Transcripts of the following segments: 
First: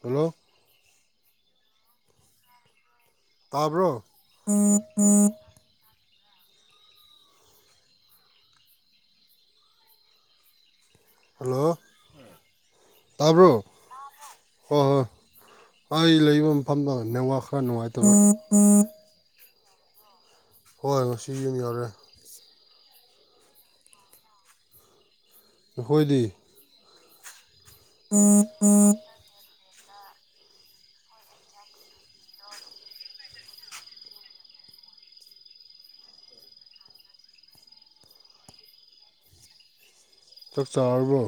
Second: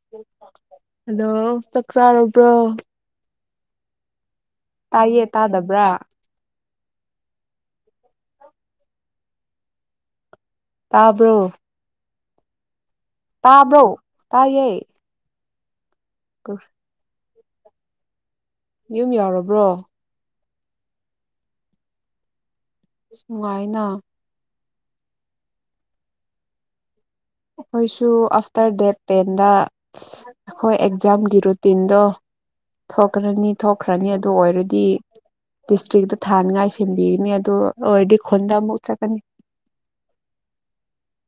hello hello ꯆꯥꯛ ꯆꯥꯔꯕ꯭ꯔꯣ ꯇꯥꯕ꯭ꯔꯣ ꯇꯥꯏꯌꯦ ꯇꯥꯗꯕ꯭ꯔꯥ ꯇꯥꯕ꯭ꯔꯣ ꯍꯜꯂꯣ ꯇꯥꯕ꯭ꯔꯣ ꯇꯥꯏꯌꯦ ꯍꯣꯏ ꯍꯣꯏ ꯑꯩ ꯂꯩꯕ ꯃꯐꯝꯗ ꯅꯦꯠꯋꯥꯛ ꯀ ꯅꯨꯡꯉꯥꯏ ꯇꯥꯕ ꯌꯨꯝ ꯌꯎꯔꯕ꯭ꯔꯣ [inaudible] [unintelligible] ꯍꯣꯏ ꯍꯣꯏ ꯁꯤꯁꯨ ꯌꯨꯝ ꯌꯎꯔꯦ ꯅꯨꯡꯉꯥꯏꯅ ꯑꯩꯈꯣꯏꯗꯤ ꯑꯩꯈꯣꯏꯁꯨ ꯑꯥꯐꯇꯔ ꯗꯦꯠ ꯇꯦꯟꯗ ꯑꯩꯈꯣꯏ ꯑꯦꯛꯖꯥꯝꯒꯤ ꯔꯨꯇꯤꯟꯗꯣ ꯊꯣꯛꯈ꯭ꯔꯅꯤ ꯊꯣꯛꯈ꯭ꯔꯅꯤ ꯑꯗꯨ ꯑꯣꯏꯔꯗꯤ ꯗꯤꯁꯇ꯭ꯔꯤꯛꯇ ꯊꯥꯅꯤꯉꯥꯏ ꯁꯦꯝꯕꯤꯒꯅꯤ ꯑꯗꯨ ꯑꯣꯏꯔꯗꯤ ꯈꯨꯟꯗ ꯑꯃꯨꯛ ꯆꯠꯀꯅꯤ ꯆꯥꯛ ꯆꯥꯔꯕ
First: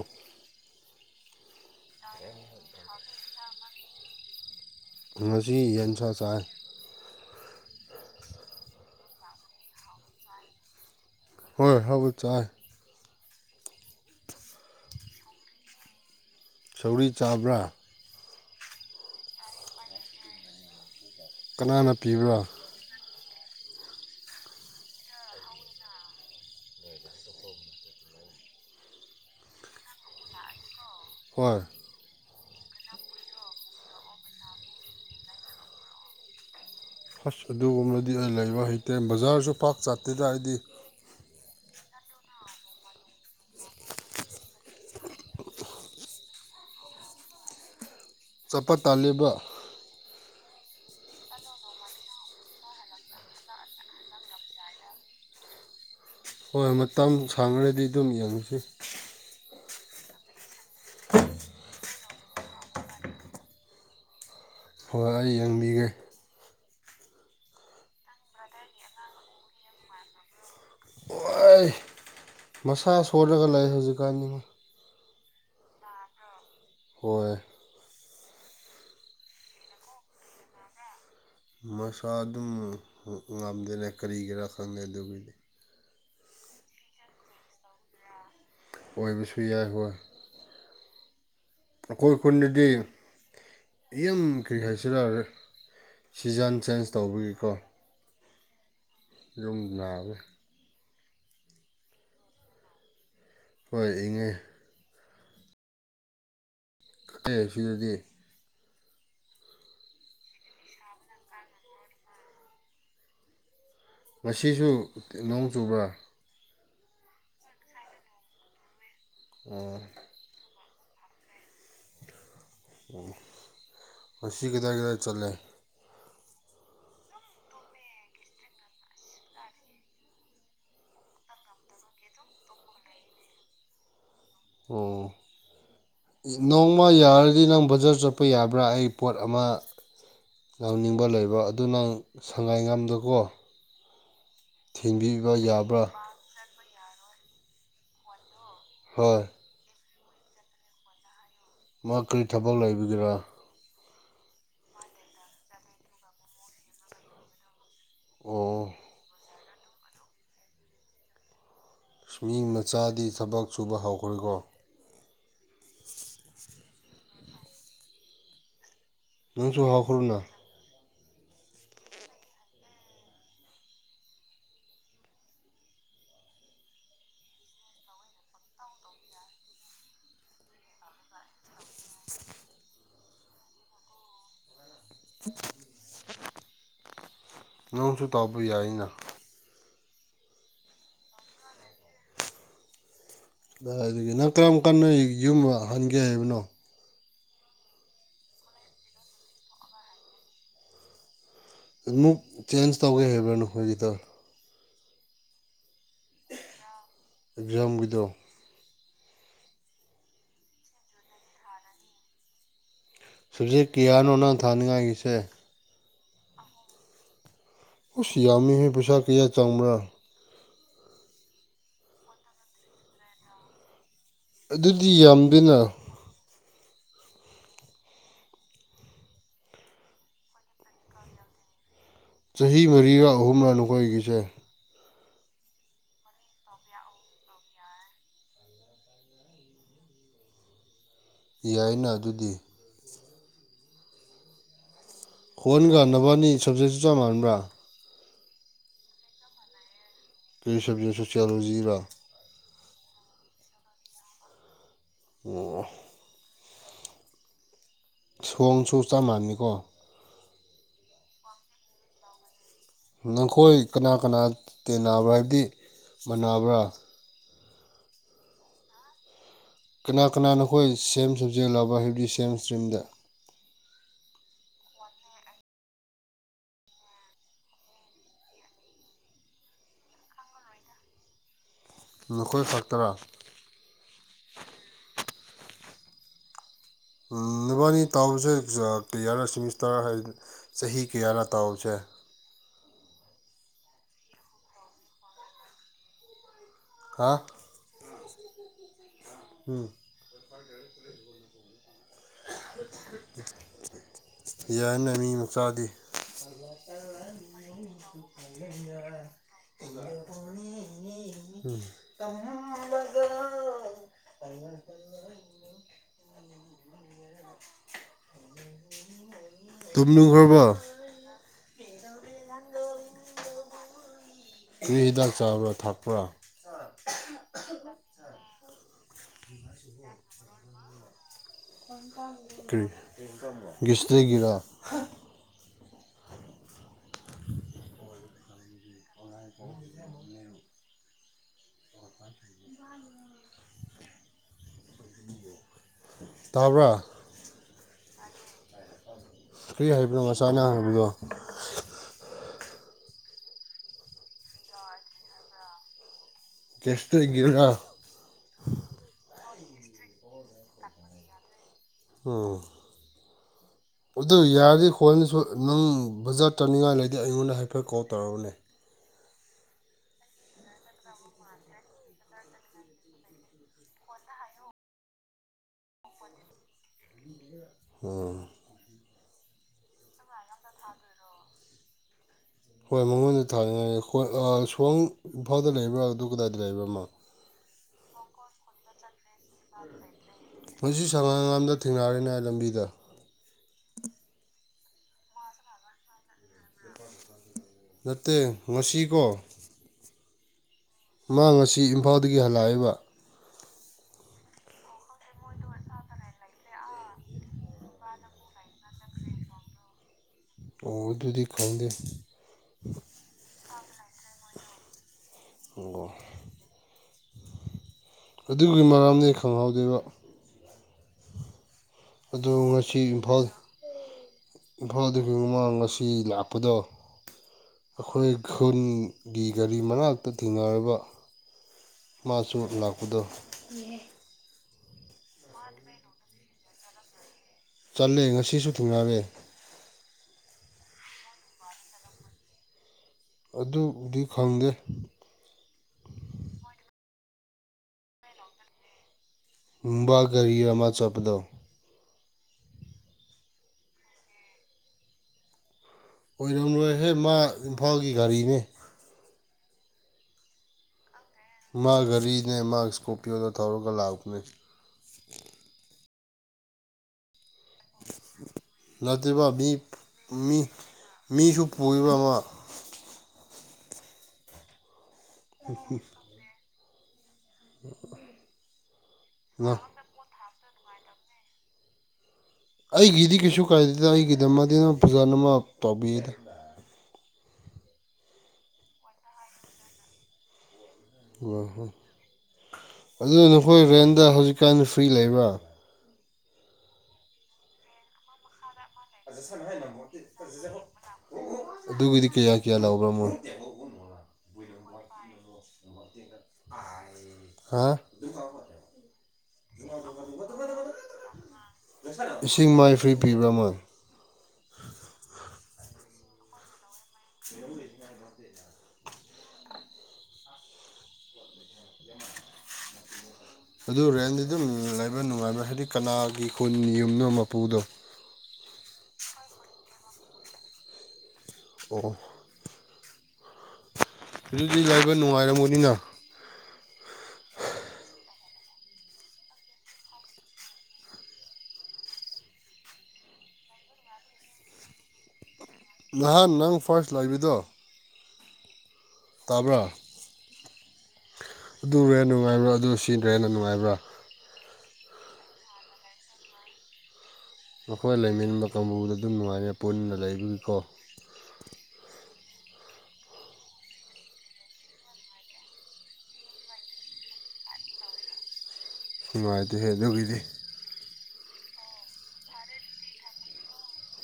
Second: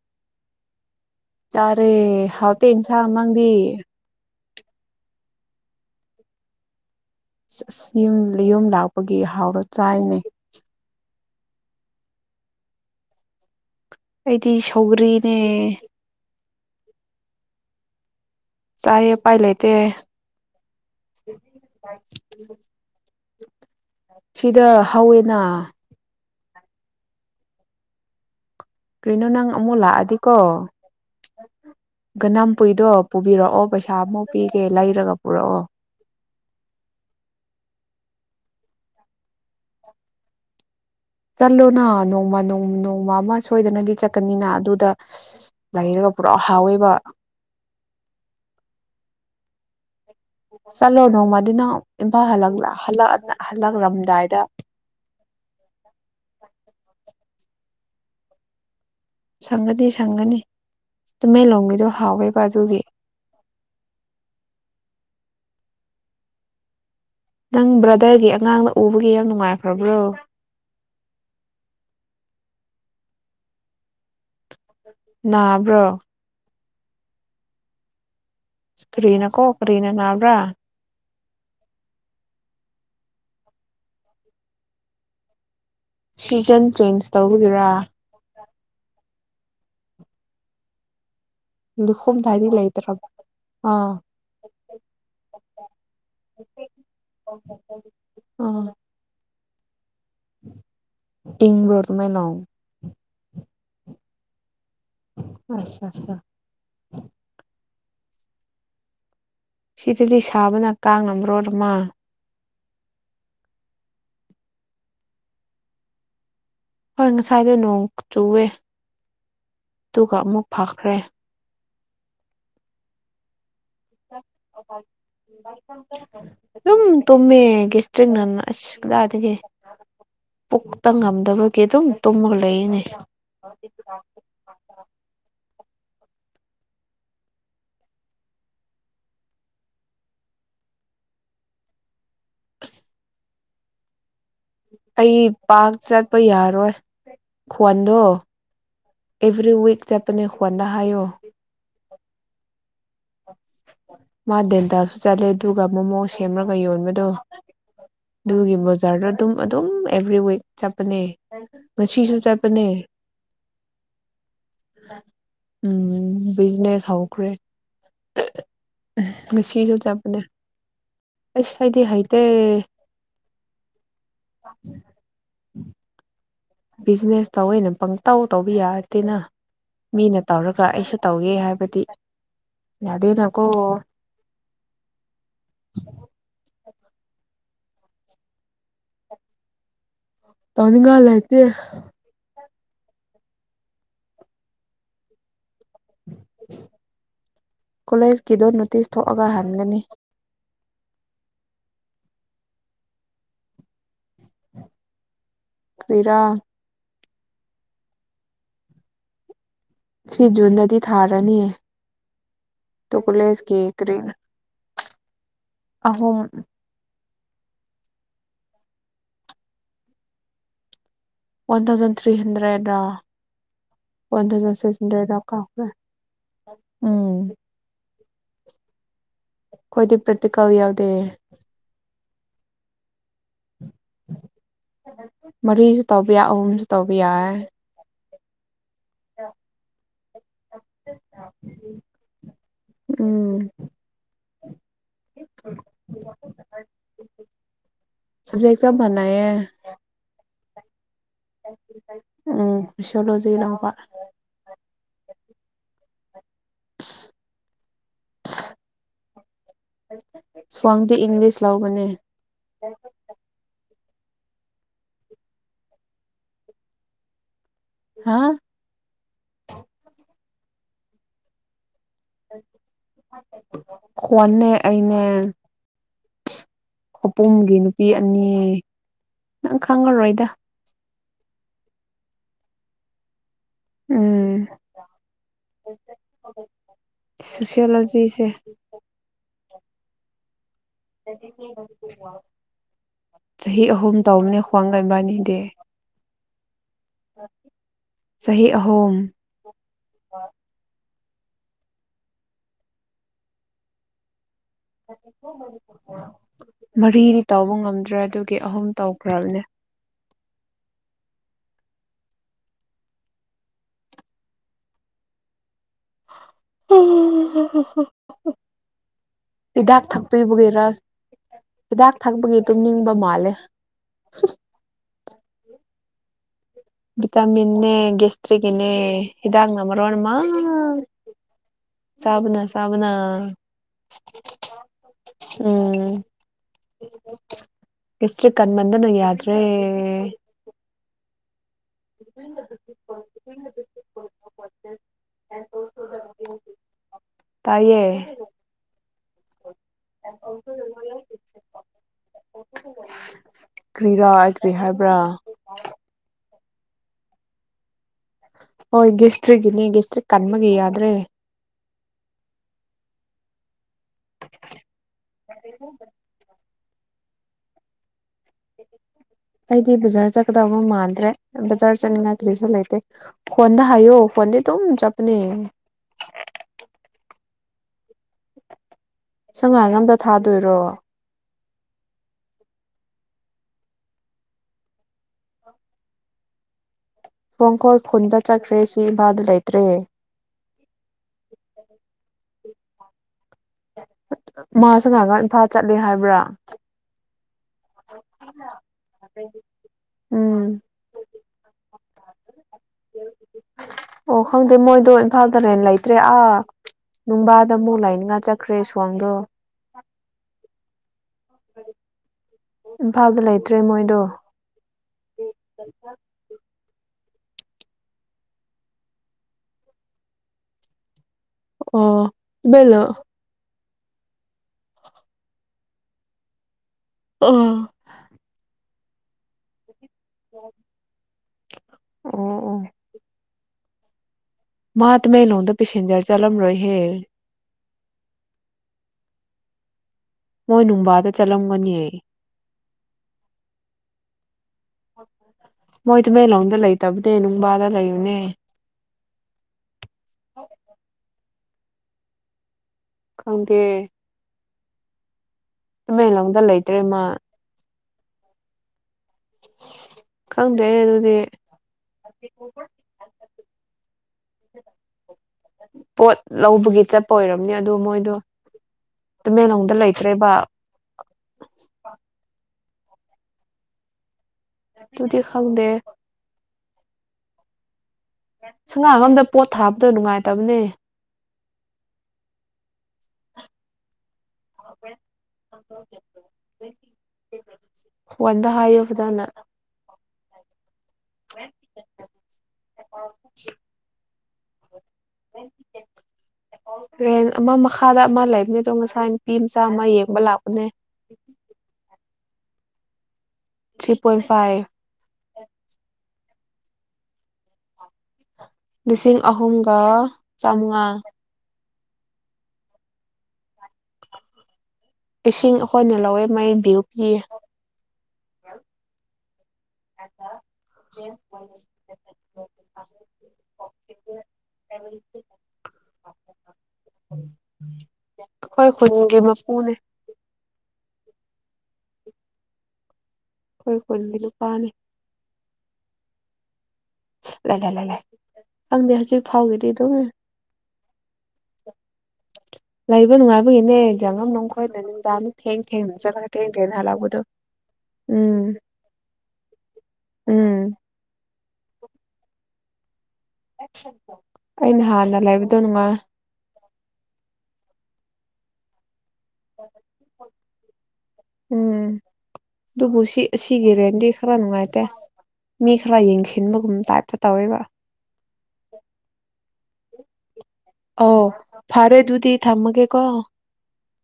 ꯆꯥꯔꯦ ꯍꯥꯎꯇꯦ ꯏꯟꯁꯥꯡ ꯅꯥꯪ ꯗꯤ ꯉꯁꯤ ꯌꯦꯟꯁꯥ ꯆꯥꯏ ꯌꯨꯝꯌꯨꯝ ꯂꯥꯛꯄꯒꯤ ꯍꯥꯎꯔ ꯆꯥꯏꯅꯩ ꯍꯣꯏ ꯍꯧ ꯆꯥꯏ ꯑꯩꯗꯤ ꯁꯧꯒ꯭ꯔꯤꯅꯦ ꯁꯧꯒ꯭ꯔꯤ ꯆꯥꯕ꯭ꯔꯥ ꯆꯥꯏꯌꯦ ꯄꯥꯏ ꯂꯩꯇꯦ ꯀꯅꯥꯅ ꯄꯤꯕ꯭ꯔꯥ ꯁꯤꯗ ꯍꯧꯋꯦꯅ ꯀꯔꯤꯅꯣ ꯅꯪ ꯑꯃꯨꯛ ꯂꯥꯛꯑꯗꯤꯀꯣ ꯍꯣꯏ [unintelligible] ꯎꯄꯨꯏꯗꯣ ꯄꯨꯕꯤꯔꯛꯑꯣ ꯄꯩꯁꯥ ꯑꯃ ꯄꯤꯒꯦ ꯂꯩꯔꯒ ꯄꯨꯔꯛꯑꯣ ꯐꯁ ꯑꯗꯨꯒꯨꯝꯕꯅꯗꯤ ꯑꯩ ꯂꯩꯕ ꯍꯩꯇꯦ ꯕꯖꯥꯔꯁꯨ ꯄꯥꯛ ꯆꯥꯠꯇꯦꯗ ꯑꯩꯗꯤ ꯆꯠꯂꯣꯅ ꯅꯣꯡꯃ ꯅꯣꯡꯃ ꯑꯃ ꯁꯣꯏꯗꯅꯒꯤ ꯆꯠꯀꯅꯤꯅ ꯑꯗꯨꯗ ꯂꯩꯔꯒ ꯄꯨꯔꯥ ꯍꯥꯎꯋꯦꯕ ꯆꯠꯄ ꯇꯥꯜꯂꯤꯕ ꯆꯠꯂꯣ ꯅꯣꯡꯃꯗꯤ ꯅ ꯏꯝꯐꯥꯜ ꯍ ꯍꯜꯂꯛꯂꯝꯗꯥꯏꯗ ꯍꯣꯏ ꯃꯇꯝ ꯁꯥꯡꯈ꯭ꯔꯗꯤ ꯑꯗꯨꯝ ꯌꯦꯡꯉꯨꯁꯤ ꯁꯪꯒꯗꯤ ꯁꯪꯒꯅꯤ ꯇꯨꯃꯦ ꯂꯣꯡꯒꯤꯗꯣ ꯍꯥꯎꯋꯦꯕ ꯑꯗꯨꯒꯤ ꯍꯣꯏ ꯑꯩ ꯌꯦꯡꯕꯤꯒꯦ ꯅꯪ ꯕ꯭ꯔꯗꯔꯒꯤ ꯑꯉꯥꯡꯗ ꯎꯕꯒꯤ ꯌꯥꯝ ꯅꯨꯡꯉꯥꯏꯈ꯭ꯔꯕ꯭ꯔꯣ ꯑꯩ ꯃꯁꯥ ꯁꯂꯒ ꯂꯩ ꯍꯧꯖꯤꯛꯀꯥꯟꯅꯤꯅ ꯅꯥꯕ꯭ꯔꯣ ꯍꯣꯏ ꯀꯔꯤꯅꯥ ꯀꯣ ꯀꯔꯤꯅ ꯅꯥꯕ꯭ꯔꯥ ꯃꯁꯥ ꯑꯗꯨꯝ ꯉꯝꯗꯦꯅꯦ ꯀꯔꯤꯒꯤꯔꯥ ꯈꯪꯗꯦ ꯑꯗꯨꯒꯤꯗꯤ ꯁꯤꯖꯟ ꯆꯦꯟꯖ ꯇꯧꯒꯔꯥ ꯃꯣꯏꯕꯤꯁꯨꯨ ꯌꯥꯏꯈ ꯑꯩꯈꯣꯏ ꯂꯨꯈꯣꯝ ꯊꯥꯏꯗꯤ ꯈꯨꯟꯗꯗꯤ ꯂꯩꯇ꯭ꯔꯕ ꯑꯥ ꯌꯥꯝ ꯀꯔꯤ ꯍꯥꯏꯁꯤꯔꯥ ꯁꯤꯖꯟ ꯆꯦꯟꯖ ꯇꯧꯕꯒꯤꯀꯣ ꯑ ꯂꯨꯝ ꯂꯑ ꯢꯕꯔꯣ ꯇꯥꯃꯦꯅꯣꯡ ꯍꯣꯏ ꯏꯉꯦ ꯑꯆꯥ ꯑꯆꯥ [unintelligible] ꯁꯤꯗꯗꯤ ꯁꯤꯗꯗꯤ ꯁꯥꯕꯅ ꯀꯥꯡꯉꯝꯕꯔꯣꯃ ꯉꯁꯤꯁꯨ ꯅꯣꯡ ꯆꯨꯕ ꯍꯪꯁꯗꯦ ꯅꯣꯡ ꯆꯨꯋꯦ ꯑꯣ ꯇꯨ ꯀ ꯃꯨ ꯐꯥꯛ ꯈꯔꯦ [unintelligible] ꯉꯁꯤ ꯀꯗꯥꯏꯗ ꯆꯠꯂꯦ ꯑꯗꯨꯝ ꯇꯨꯝꯃꯦ ꯒꯦꯁꯇ꯭ꯔꯤꯛꯅ ꯑꯁꯗꯥꯗꯒꯤ ꯄꯨꯣꯛꯛꯇ ꯉꯝꯗꯕꯒꯤ ꯑꯗꯨꯝ ꯇꯨꯝꯃꯒ ꯂꯩꯏꯅꯦ ꯎ ꯅꯣꯡꯃ ꯌꯥꯔꯗꯤ ꯅꯪ ꯕꯖꯥꯔ ꯆꯠꯄ ꯌꯥꯕ꯭ꯔꯥ ꯑꯩ ꯄꯣꯠ ꯑꯃ ꯌꯥꯥꯎꯅꯤꯡꯕ ꯂꯩꯕ ꯑꯗꯨ ꯅꯪ ꯁꯉꯥꯏꯒꯥꯝꯗꯀꯣ ꯑꯩ ꯄꯥꯛ ꯆꯠꯄ ꯌꯥꯔꯣꯏ ꯈꯋꯥꯟꯗꯣ ꯍꯣꯏ ꯑꯦꯕ꯭ꯔꯤꯋꯤꯛ ꯆꯦꯄꯅꯦ ꯍꯅ ꯍꯥꯏꯌꯣ ꯃꯥ ꯀꯔꯤ ꯊꯕꯛ ꯂꯩꯕꯒꯦꯔ ꯃꯥ ꯗꯦꯟꯇꯁꯨ ꯆꯠꯂꯦ ꯑꯗꯨꯒ ꯃꯣꯃꯣ ꯁꯦꯝꯃꯔꯒ ꯌꯣꯟꯕꯗꯣ ꯑꯗꯨꯒꯤ ꯑꯣ ꯕꯖꯥꯔꯗ ꯑꯗꯨꯝ ꯑꯗꯨꯝ ꯑꯦꯚ꯭ꯔꯤ ꯋꯤꯛ ꯆꯠꯄꯅꯦ ꯉꯁꯤꯁꯨ ꯃꯤ ꯆꯠꯄꯅꯦ ꯃꯆꯥꯗꯤ ꯊꯕꯛ ꯁꯨꯕ ꯍꯧꯈ꯭ꯔꯦꯀꯣ ꯎꯝ ꯕꯤꯖꯤꯅꯦꯁ ꯍꯧꯈ꯭ꯔꯦ ꯎ ꯅꯪꯁꯨ ꯉꯁꯤꯁꯨ ꯍꯧꯈ꯭ꯔꯣꯅ ꯆꯄꯅꯦ ꯑꯁ ꯍꯥꯏꯥꯏꯗꯤ ꯍꯥꯏꯥꯏꯗ ꯕꯤꯖꯤꯅꯦꯁ ꯇꯧꯦꯩꯅ ꯄꯪꯇꯧ ꯇꯧꯕꯤ ꯌꯥꯗꯦꯅ ꯃꯤꯅ ꯇꯧꯔꯒ ꯑꯩꯁꯨ ꯇꯧꯒꯦ ꯍꯥꯏꯕꯗꯤ ꯌꯥꯗꯦꯅꯀꯣ [unintelligible] [inaudible] ꯅꯪꯁꯨ ꯇꯥꯎꯕ ꯌꯥꯏ ꯑꯩꯅ ꯇꯥꯎꯅꯤꯡꯒꯂ ꯑꯥꯏꯇ ꯑꯗꯨꯗꯒꯤ ꯅꯪ ꯀꯔꯝ ꯀꯥꯟꯅꯣ ꯌꯨꯝꯣ ꯐꯍꯟꯒꯦ ꯍꯥꯏꯕꯅꯣ ꯀꯣꯂꯦꯖꯀꯤꯗꯣ ꯅꯣꯇꯤꯁ ꯊꯣꯛꯑꯒ ꯍꯟꯒꯅꯤ ꯑꯃꯨꯛ ꯆꯦꯟꯖ ꯇꯧꯒꯦ ꯍꯥꯏꯕ꯭ꯔꯥꯅꯨ ꯍꯧꯖꯤꯇꯥꯜ ꯀꯤꯔꯥ ꯌꯝꯒꯤꯗ ꯁꯤ ꯖꯨꯟꯗꯗꯤ ꯊꯥꯔꯅꯤ ꯑꯗꯨ ꯀꯣꯂꯦꯖꯀꯤ ꯁꯨꯖꯤꯦꯛ ꯀꯔꯤ ꯀꯌꯥꯅ ꯑꯣꯅ ꯊꯥꯅꯤꯡꯉ ꯁꯦ ꯑꯍꯨꯝ ꯑꯣꯁ ꯌꯥꯝꯃꯤ ꯍꯣꯏ ꯄꯩꯁꯥ ꯀꯌꯥ ꯆꯪꯕ꯭ꯔꯥ ꯋꯥꯟ ꯊꯥꯎꯖꯟ ꯊ꯭ꯔꯤ ꯍꯟꯗ꯭ꯔꯦꯗ ꯄꯟꯗ ꯑꯗꯨꯗꯤ ꯆꯗꯔ ꯀꯥ ꯌꯥꯝꯗꯦꯅ ꯎꯝ ꯑꯩꯈꯣꯏꯗꯤ ꯄ꯭ꯔꯦꯛꯇꯤꯀꯜ ꯌꯥꯎꯗꯦ ꯆꯍꯤ ꯃꯔꯤꯒ ꯑꯍꯨꯝꯂ ꯅꯈꯣꯏꯒꯤꯁꯦ ꯃꯔꯤꯁꯨ ꯇꯧꯕ ꯌꯥꯏ ꯑꯍꯨꯝꯁꯨ ꯇꯧꯕ ꯌꯥꯏ [unintelligible] [inaudible] ꯌꯥꯏꯅ ꯑꯗꯨꯗꯤ ꯎꯝ ꯀꯟꯒꯥꯟꯅꯕꯅꯤ ꯁꯞꯖꯦꯛꯁꯤ ꯆꯞ ꯃꯥꯟꯅꯕ꯭ꯔꯥ ꯁꯕꯖꯦꯛ ꯆꯞ ꯃꯥꯟꯅꯩꯌꯦ ꯀꯩ ꯁꯖꯁ ꯆꯔꯣꯖꯤꯔꯥ ꯑꯁꯌꯣꯂꯣꯖꯤ ꯂꯧꯄꯥ ꯑꯣ ꯁꯣꯡꯁꯨ ꯆꯞ ꯃꯥꯟꯅꯩꯀꯣ ꯁ꯭ꯋꯥꯡꯗꯤ ꯏꯪꯂꯤꯁ ꯂꯧꯕꯅꯦ ꯅꯈꯣꯏ ꯀꯅꯥ ꯀꯅꯥ ꯇꯤꯟꯅꯕꯒꯤ ꯁꯥꯟꯅꯕ ꯍꯥꯥ ꯀꯅꯥ ꯀꯅꯥꯅꯈꯣꯏ ꯁꯦꯝ ꯁꯖꯦꯛ ꯂꯧꯕ ꯔꯤꯁꯦꯝ ꯏꯁꯇ꯭ꯔꯤꯝꯗ ꯀꯣꯟꯅꯦ ꯑꯩꯅꯦ ꯈꯄꯨꯝꯒꯤ ꯅꯨꯄꯤ ꯑꯅꯤ ꯅꯪ ꯈꯪꯉꯔꯣꯏꯗ ꯅꯈꯣꯏ ꯈꯛꯇꯔꯥ ꯎꯝ [unintelligible] ꯎꯝ ꯅꯕꯥꯅꯤ ꯁꯣꯁꯤꯌꯣꯂꯣꯖꯤꯁꯦ ꯇꯥꯎꯁꯦ [unintelligible] ꯇꯥꯛ ꯆꯍꯤ ꯀꯌꯥꯔ ꯇꯥꯎꯁꯦ ꯆꯍꯤ ꯑꯍꯨꯝ ꯇꯥꯎꯅꯤ ꯈ꯭ꯋꯥꯡꯒꯟꯕꯥꯅꯤꯗꯤ ꯍꯥ ꯆꯍꯤ ꯑꯍꯨꯝ ꯎꯝ [unintelligible] ꯃꯤ ꯃꯆꯥꯗꯤ ꯃꯔꯤꯗꯤ ꯇꯧꯕ ꯉꯝꯗ꯭ꯔꯦ ꯑꯗꯨꯒꯤ ꯑꯍꯨꯝ ꯇꯧꯈ꯭ꯔꯕꯅꯦ [unintelligible] [unintelligible] ꯍꯤꯗꯥꯥꯛ ꯊꯛꯄꯤ ꯇꯨꯝꯅꯤꯡꯈ꯭ꯔꯕꯣ ꯒꯦꯔ ꯍꯤꯗꯥꯛ ꯊꯛꯄꯒꯤ ꯇꯨꯝꯅꯤꯡꯕ ꯃꯥꯜꯂꯦ ꯀꯔꯤ ꯍꯤꯗꯥꯛ ꯆꯥꯕ꯭ꯔꯥ ꯊꯛꯄ꯭ꯔꯥ ꯈ꯭ꯔꯤꯒꯅꯦ ꯍꯤꯗꯥꯛ ꯅ ꯃꯔꯣꯜ ꯑꯃ ꯆꯥꯕꯅ ꯀꯔꯤ ꯆꯥꯕꯅ [unintelligible] [unintelligible] ꯏꯁ꯭ꯔ ꯀꯟꯃꯗꯅ ꯌꯥꯗ꯭ꯔꯦ ꯇꯥꯕ꯭ꯔꯥ [unintelligible] [inaudible] ꯇꯥꯏꯌꯦ ꯀꯔꯤ ꯍꯥꯏꯕꯅꯣ ꯃꯆꯥꯅ ꯍꯥꯏꯕꯗꯣ ꯀꯔꯤꯔꯥ ꯑꯩ ꯀꯔꯤ ꯍꯥꯏꯕ꯭ꯔꯥ ꯆꯦꯁꯇꯩꯒꯤꯔ ꯍꯣꯏ ꯒꯁꯇ꯭ꯔꯤꯛꯀꯤꯅꯦ ꯒꯁꯇ꯭ꯔꯤꯛ ꯀꯟꯕꯒꯤ ꯌꯥꯗ꯭ꯔꯦ ꯎ ꯑꯗꯨ ꯌꯥꯔꯗꯤ ꯈꯣꯅꯁꯨ ꯅꯪ ꯕꯖꯥꯔꯠ ꯆꯠꯅꯤꯡꯉꯥꯏ ꯂꯩꯇꯦ ꯑꯩꯉꯣꯟꯗ ꯍꯥꯏꯐꯦꯠ ꯀꯣꯜ ꯇꯧꯔꯛ ꯎꯅꯦ ꯑꯩꯗꯤ ꯕꯖꯥꯔ ꯆꯠꯀꯗꯕ ꯃꯥꯟꯗ꯭ꯔꯦ ꯕꯖꯥꯔ ꯆꯠꯅꯤꯡꯉꯥꯏ ꯀꯔꯤꯁꯨ ꯂꯩꯇꯦ ꯐꯣꯟꯗ ꯍꯥꯏꯌꯣ ꯐꯣꯟꯗꯤ ꯑꯗꯨꯝ ꯆꯠꯄꯅꯦ ꯑꯣ ꯁꯉꯥꯏ ꯑꯝꯇ ꯊꯥꯗꯣꯏꯔꯣ ꯍꯣꯏ ꯃꯉꯣꯟꯗ ꯊꯥꯅꯤꯡꯉꯥꯏꯣꯏ ꯁ꯭ꯋꯥꯡ ꯏꯝꯐꯥꯜꯗ ꯂꯩꯕ꯭ꯔꯥ ꯑꯗꯨ ꯀꯗꯥꯏꯗ ꯂꯩꯕ꯭ꯔꯥꯃꯣ ꯈꯣꯡꯈꯣꯜ ꯈꯨꯟꯗ ꯆꯠꯈ꯭ꯔꯦ ꯁꯤ ꯏꯝꯐꯥꯜꯗ ꯂꯩꯇ꯭ꯔꯦ ꯍꯧ ꯁꯉꯥꯡꯝꯗ ꯊꯦꯡꯅꯔꯤꯅ ꯂꯝꯕꯤꯗ ꯗ ꯃꯥꯁ ꯉꯥꯏꯛꯒ ꯏꯝꯐꯥꯜ ꯆꯠꯂꯦ ꯍꯥꯏꯕ꯭ꯔꯥ ꯅꯠꯇꯦ ꯉꯁꯤꯀꯣ ꯎꯝ ꯃꯥ ꯑꯁꯤ ꯏꯝꯐꯥꯜꯗꯒꯤ ꯍꯜꯂꯛꯏꯕ ꯑꯣ ꯈꯪꯗꯦ ꯃꯣꯏꯗꯣ ꯏꯝꯐꯥꯜ ꯇꯔꯦꯟ ꯂꯩꯇ꯭ꯔꯦ ꯑꯥ ꯅꯨꯡꯕꯥꯗ ꯑꯃꯨꯛ ꯂꯩꯅꯤꯡꯉꯥꯏ ꯆꯠꯈ꯭ꯔꯦ ꯁꯣꯝꯗꯣ ꯑꯣ ꯑꯗꯨꯗꯨꯗꯤ ꯈꯪꯗ ꯇ꯭ꯔꯦꯃꯣꯏꯗ ꯑꯣ ꯑꯗꯨꯒꯤꯒꯤ ꯃꯔꯝꯅꯤ ꯈꯪꯍꯧꯗꯣꯏꯕ ꯉꯁꯤ ꯑꯣꯕꯂ ꯏꯝꯐꯥꯜ ꯏꯝꯐꯥꯜꯗꯒꯤ ꯃꯃꯥꯡ ꯉꯁꯤ ꯂꯥꯛꯄꯗꯣ ꯑꯣ ꯑꯩꯈꯣꯏ ꯈꯜ ꯒꯤ ꯀꯔꯤ ꯃꯅꯥꯛ ꯇ ꯊꯦꯡꯉꯥꯏꯔꯕ ꯑꯣ ꯃꯥꯁꯨ ꯑꯣ ꯂꯥꯛꯄꯗꯣ [unintelligible] ꯃꯥ ꯇꯃꯦꯂꯣꯡꯗ ꯄꯦꯁꯦꯟꯖꯔ ꯆꯠꯂꯝꯔꯣꯏꯍꯦ ꯆꯠꯂꯦ ꯉꯁꯤꯁꯨ ꯀꯨꯝꯊꯔꯦ ꯃꯣꯏ ꯅꯨꯡꯕꯥꯗ ꯆꯠꯂꯝꯒꯅꯤꯌꯦ ꯑꯗꯨꯕꯨꯗꯤ ꯈꯪꯗꯦ ꯃꯣꯏ ꯇꯃꯦꯡꯂꯣꯡꯗ ꯂꯩꯇꯕꯅꯦ ꯅꯨꯡꯕꯥꯗ ꯂꯩꯕꯅꯦ ꯨꯃꯨꯡꯕ ꯒꯥꯔꯤ ꯑꯃ ꯆꯠꯄꯗꯣ ꯈꯪꯗꯦ ꯇꯃꯦꯡꯂꯣꯡꯗ ꯂꯩꯇ꯭ꯔꯦ ꯑꯣꯏꯔꯝꯂꯣꯏꯍꯦ ꯃꯥ ꯏꯝꯐꯥꯜꯒꯤ ꯒꯥꯔꯤꯅꯦ ꯈꯪꯗ꯭ꯔꯦ ꯑꯗꯨꯗꯤ ꯃꯥ ꯒꯔꯤꯅꯦ ꯃꯥ ꯏꯁꯀꯣꯄꯤꯌꯣꯗꯣ ꯊꯧꯔꯒ ꯂꯥꯛꯄꯅꯦ ꯄꯣꯠ ꯂꯧꯕꯒꯤ ꯆꯠꯄ ꯑꯣꯏꯔꯝ ꯅꯠꯇꯦꯕ ꯃꯤ ꯇꯃꯦꯡꯂꯣꯡꯗ ꯂꯩꯇ꯭ꯔꯦꯕ ꯃꯤ ꯃꯤꯁꯨ ꯄꯨꯏꯌꯦꯕ ꯃꯥ ꯗꯨꯗꯤ ꯈꯪꯗꯦ [inaudible] [unintelligible] ꯑꯝꯗ ꯄꯣꯠ ꯊꯥꯕꯗꯣ ꯅꯨꯡꯉꯥꯏ ꯇꯝꯅꯦ ꯑꯩꯒꯤꯗꯤ ꯀꯁꯨ ꯀꯥꯏꯗꯦꯗ ꯑꯩꯒꯤ [unintelligible] ꯐꯖꯅ ꯃꯥ ꯇꯧꯕꯤꯅꯦ ꯋꯥꯟꯗ ꯍꯥꯏꯌꯨ ꯐꯖꯅ ꯑꯗꯨ ꯍꯣꯏ ꯑꯗꯣ ꯅꯈꯣꯏ ꯔꯦꯟꯗ ꯍꯧꯖꯤꯛꯀꯥꯟ ꯐ꯭ꯔꯤ ꯂꯩꯕ꯭ꯔꯥ ꯔꯦꯟ ꯑꯃ ꯃꯈꯥꯗ ꯑꯃ ꯂꯩꯕꯅꯦ ꯑꯗꯣ ꯉꯁꯥꯏ ꯅꯨꯄꯤ ꯃꯆꯥ ꯑꯃ ꯌꯦꯡꯕ ꯂꯥꯛꯄꯅꯦ ꯑꯗꯨꯒꯤꯗꯤ ꯀꯌꯥ ꯀꯤꯌꯥ ꯂꯧꯕ꯭ꯔ ꯃꯣꯏ ꯊ꯭ꯔꯤ ꯄꯣꯏꯟ [inaudible] ꯍꯥ ꯂꯤꯁꯤꯡ ꯑꯍꯨꯝꯒ ꯆꯥꯃꯉꯥ ꯏꯁꯤꯡ ꯃꯥꯏ ꯐ꯭ꯔꯤ ꯄꯤꯕ꯭ꯔꯥ ꯃꯣꯏ ꯏꯁꯤꯡ ꯑꯩꯈꯣꯏꯅ ꯂꯧꯋꯦ ꯃꯩ ꯄꯤ [inaudible] [unintelligible] ꯑꯗꯣ ꯔꯦꯟꯗꯤ ꯑꯗꯨꯝ ꯂꯩꯕ ꯅꯨꯡꯉꯥꯏꯕ꯭ꯔꯥ ꯍꯥꯏꯗꯤ ꯀꯅꯥꯒꯤ ꯈꯨꯟꯒꯤ ꯌꯨꯝꯅꯣ ꯃꯄꯨꯗꯣ ꯑꯩꯈꯣꯏ ꯈꯨꯟꯒꯤ ꯃꯄꯨꯅꯦ ꯑꯣ ꯑꯩꯈꯣꯏ ꯈꯨꯟꯒꯤ ꯑꯗꯨꯗꯤ ꯅꯨꯄꯥꯅꯦ ꯂꯩꯕ ꯅꯨꯡꯉꯥꯏꯔꯝꯒꯅꯤꯅ [unintelligible] ꯈꯪꯗꯦ ꯍꯧꯖꯤꯛ ꯐꯥꯎꯒꯤꯗꯤ ꯑꯗꯨꯝ ꯂꯩꯕ ꯅꯨꯡꯉꯥꯏꯕꯒꯤꯅꯦ [unintelligible] ꯊꯦꯡ ꯊꯦꯡꯅ ꯆꯠꯂꯒ ꯅꯍꯥꯟ ꯊꯦꯡ ꯅꯪ ꯊꯦꯡꯅ ꯐꯥꯔꯁ ꯍꯟꯂꯛꯄꯗꯨ ꯂꯩꯕꯗꯣ ꯎꯝ ꯇꯥꯕ꯭ꯔꯥ ꯎꯝ ꯑꯗꯨ ꯔꯦꯟꯗꯣ ꯅꯨꯡꯉꯥꯏꯕ꯭ꯔ ꯑꯗꯨ ꯁꯤ ꯔꯦꯟꯅ ꯅꯨꯡꯉꯥꯏꯕ꯭ꯔꯥ ꯑꯩꯅ ꯍꯥꯟꯅ ꯂꯩꯕꯗꯣ ꯅꯨꯡꯉꯥꯏ ꯑꯈꯣꯏ ꯂꯩꯃꯤꯟꯕ ꯀꯥꯡꯕꯨꯅꯦ ꯑꯗꯨꯝ ꯅꯨꯡꯉꯥꯏ ꯄꯨꯟꯅ ꯂꯩꯕꯒꯤꯀꯣ ꯎꯝ ꯑꯗꯨꯕꯨ ꯁꯤ ꯁꯤꯒꯤꯔꯦꯟꯗꯤ ꯈꯔ ꯅꯨꯡꯉꯥꯏꯇꯦ ꯃꯤ ꯈꯔ ꯌꯦꯡꯁꯤꯟꯕꯒꯨꯝ ꯇꯥꯏꯞꯇ ꯇꯧꯕ ꯅꯨꯡꯉꯥꯏꯇꯍꯦ ꯑꯗꯨꯒꯤꯗꯤ ꯑꯣ ꯐꯔꯦꯗꯨꯗꯤ ꯊꯝꯃꯒꯦ ꯀꯣ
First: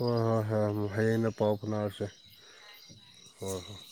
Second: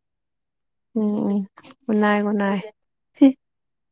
ꯍꯣꯏ ꯍꯣꯏ ꯍꯣꯏ ꯍꯌꯦꯡꯅ ꯄꯥꯎ ꯒꯨꯠ ꯐꯅꯔꯁꯦ ꯅꯥꯏꯠ ꯒꯨꯠ ꯅꯥꯏꯠ ꯍꯣꯏ ꯍꯣꯏ [inaudible]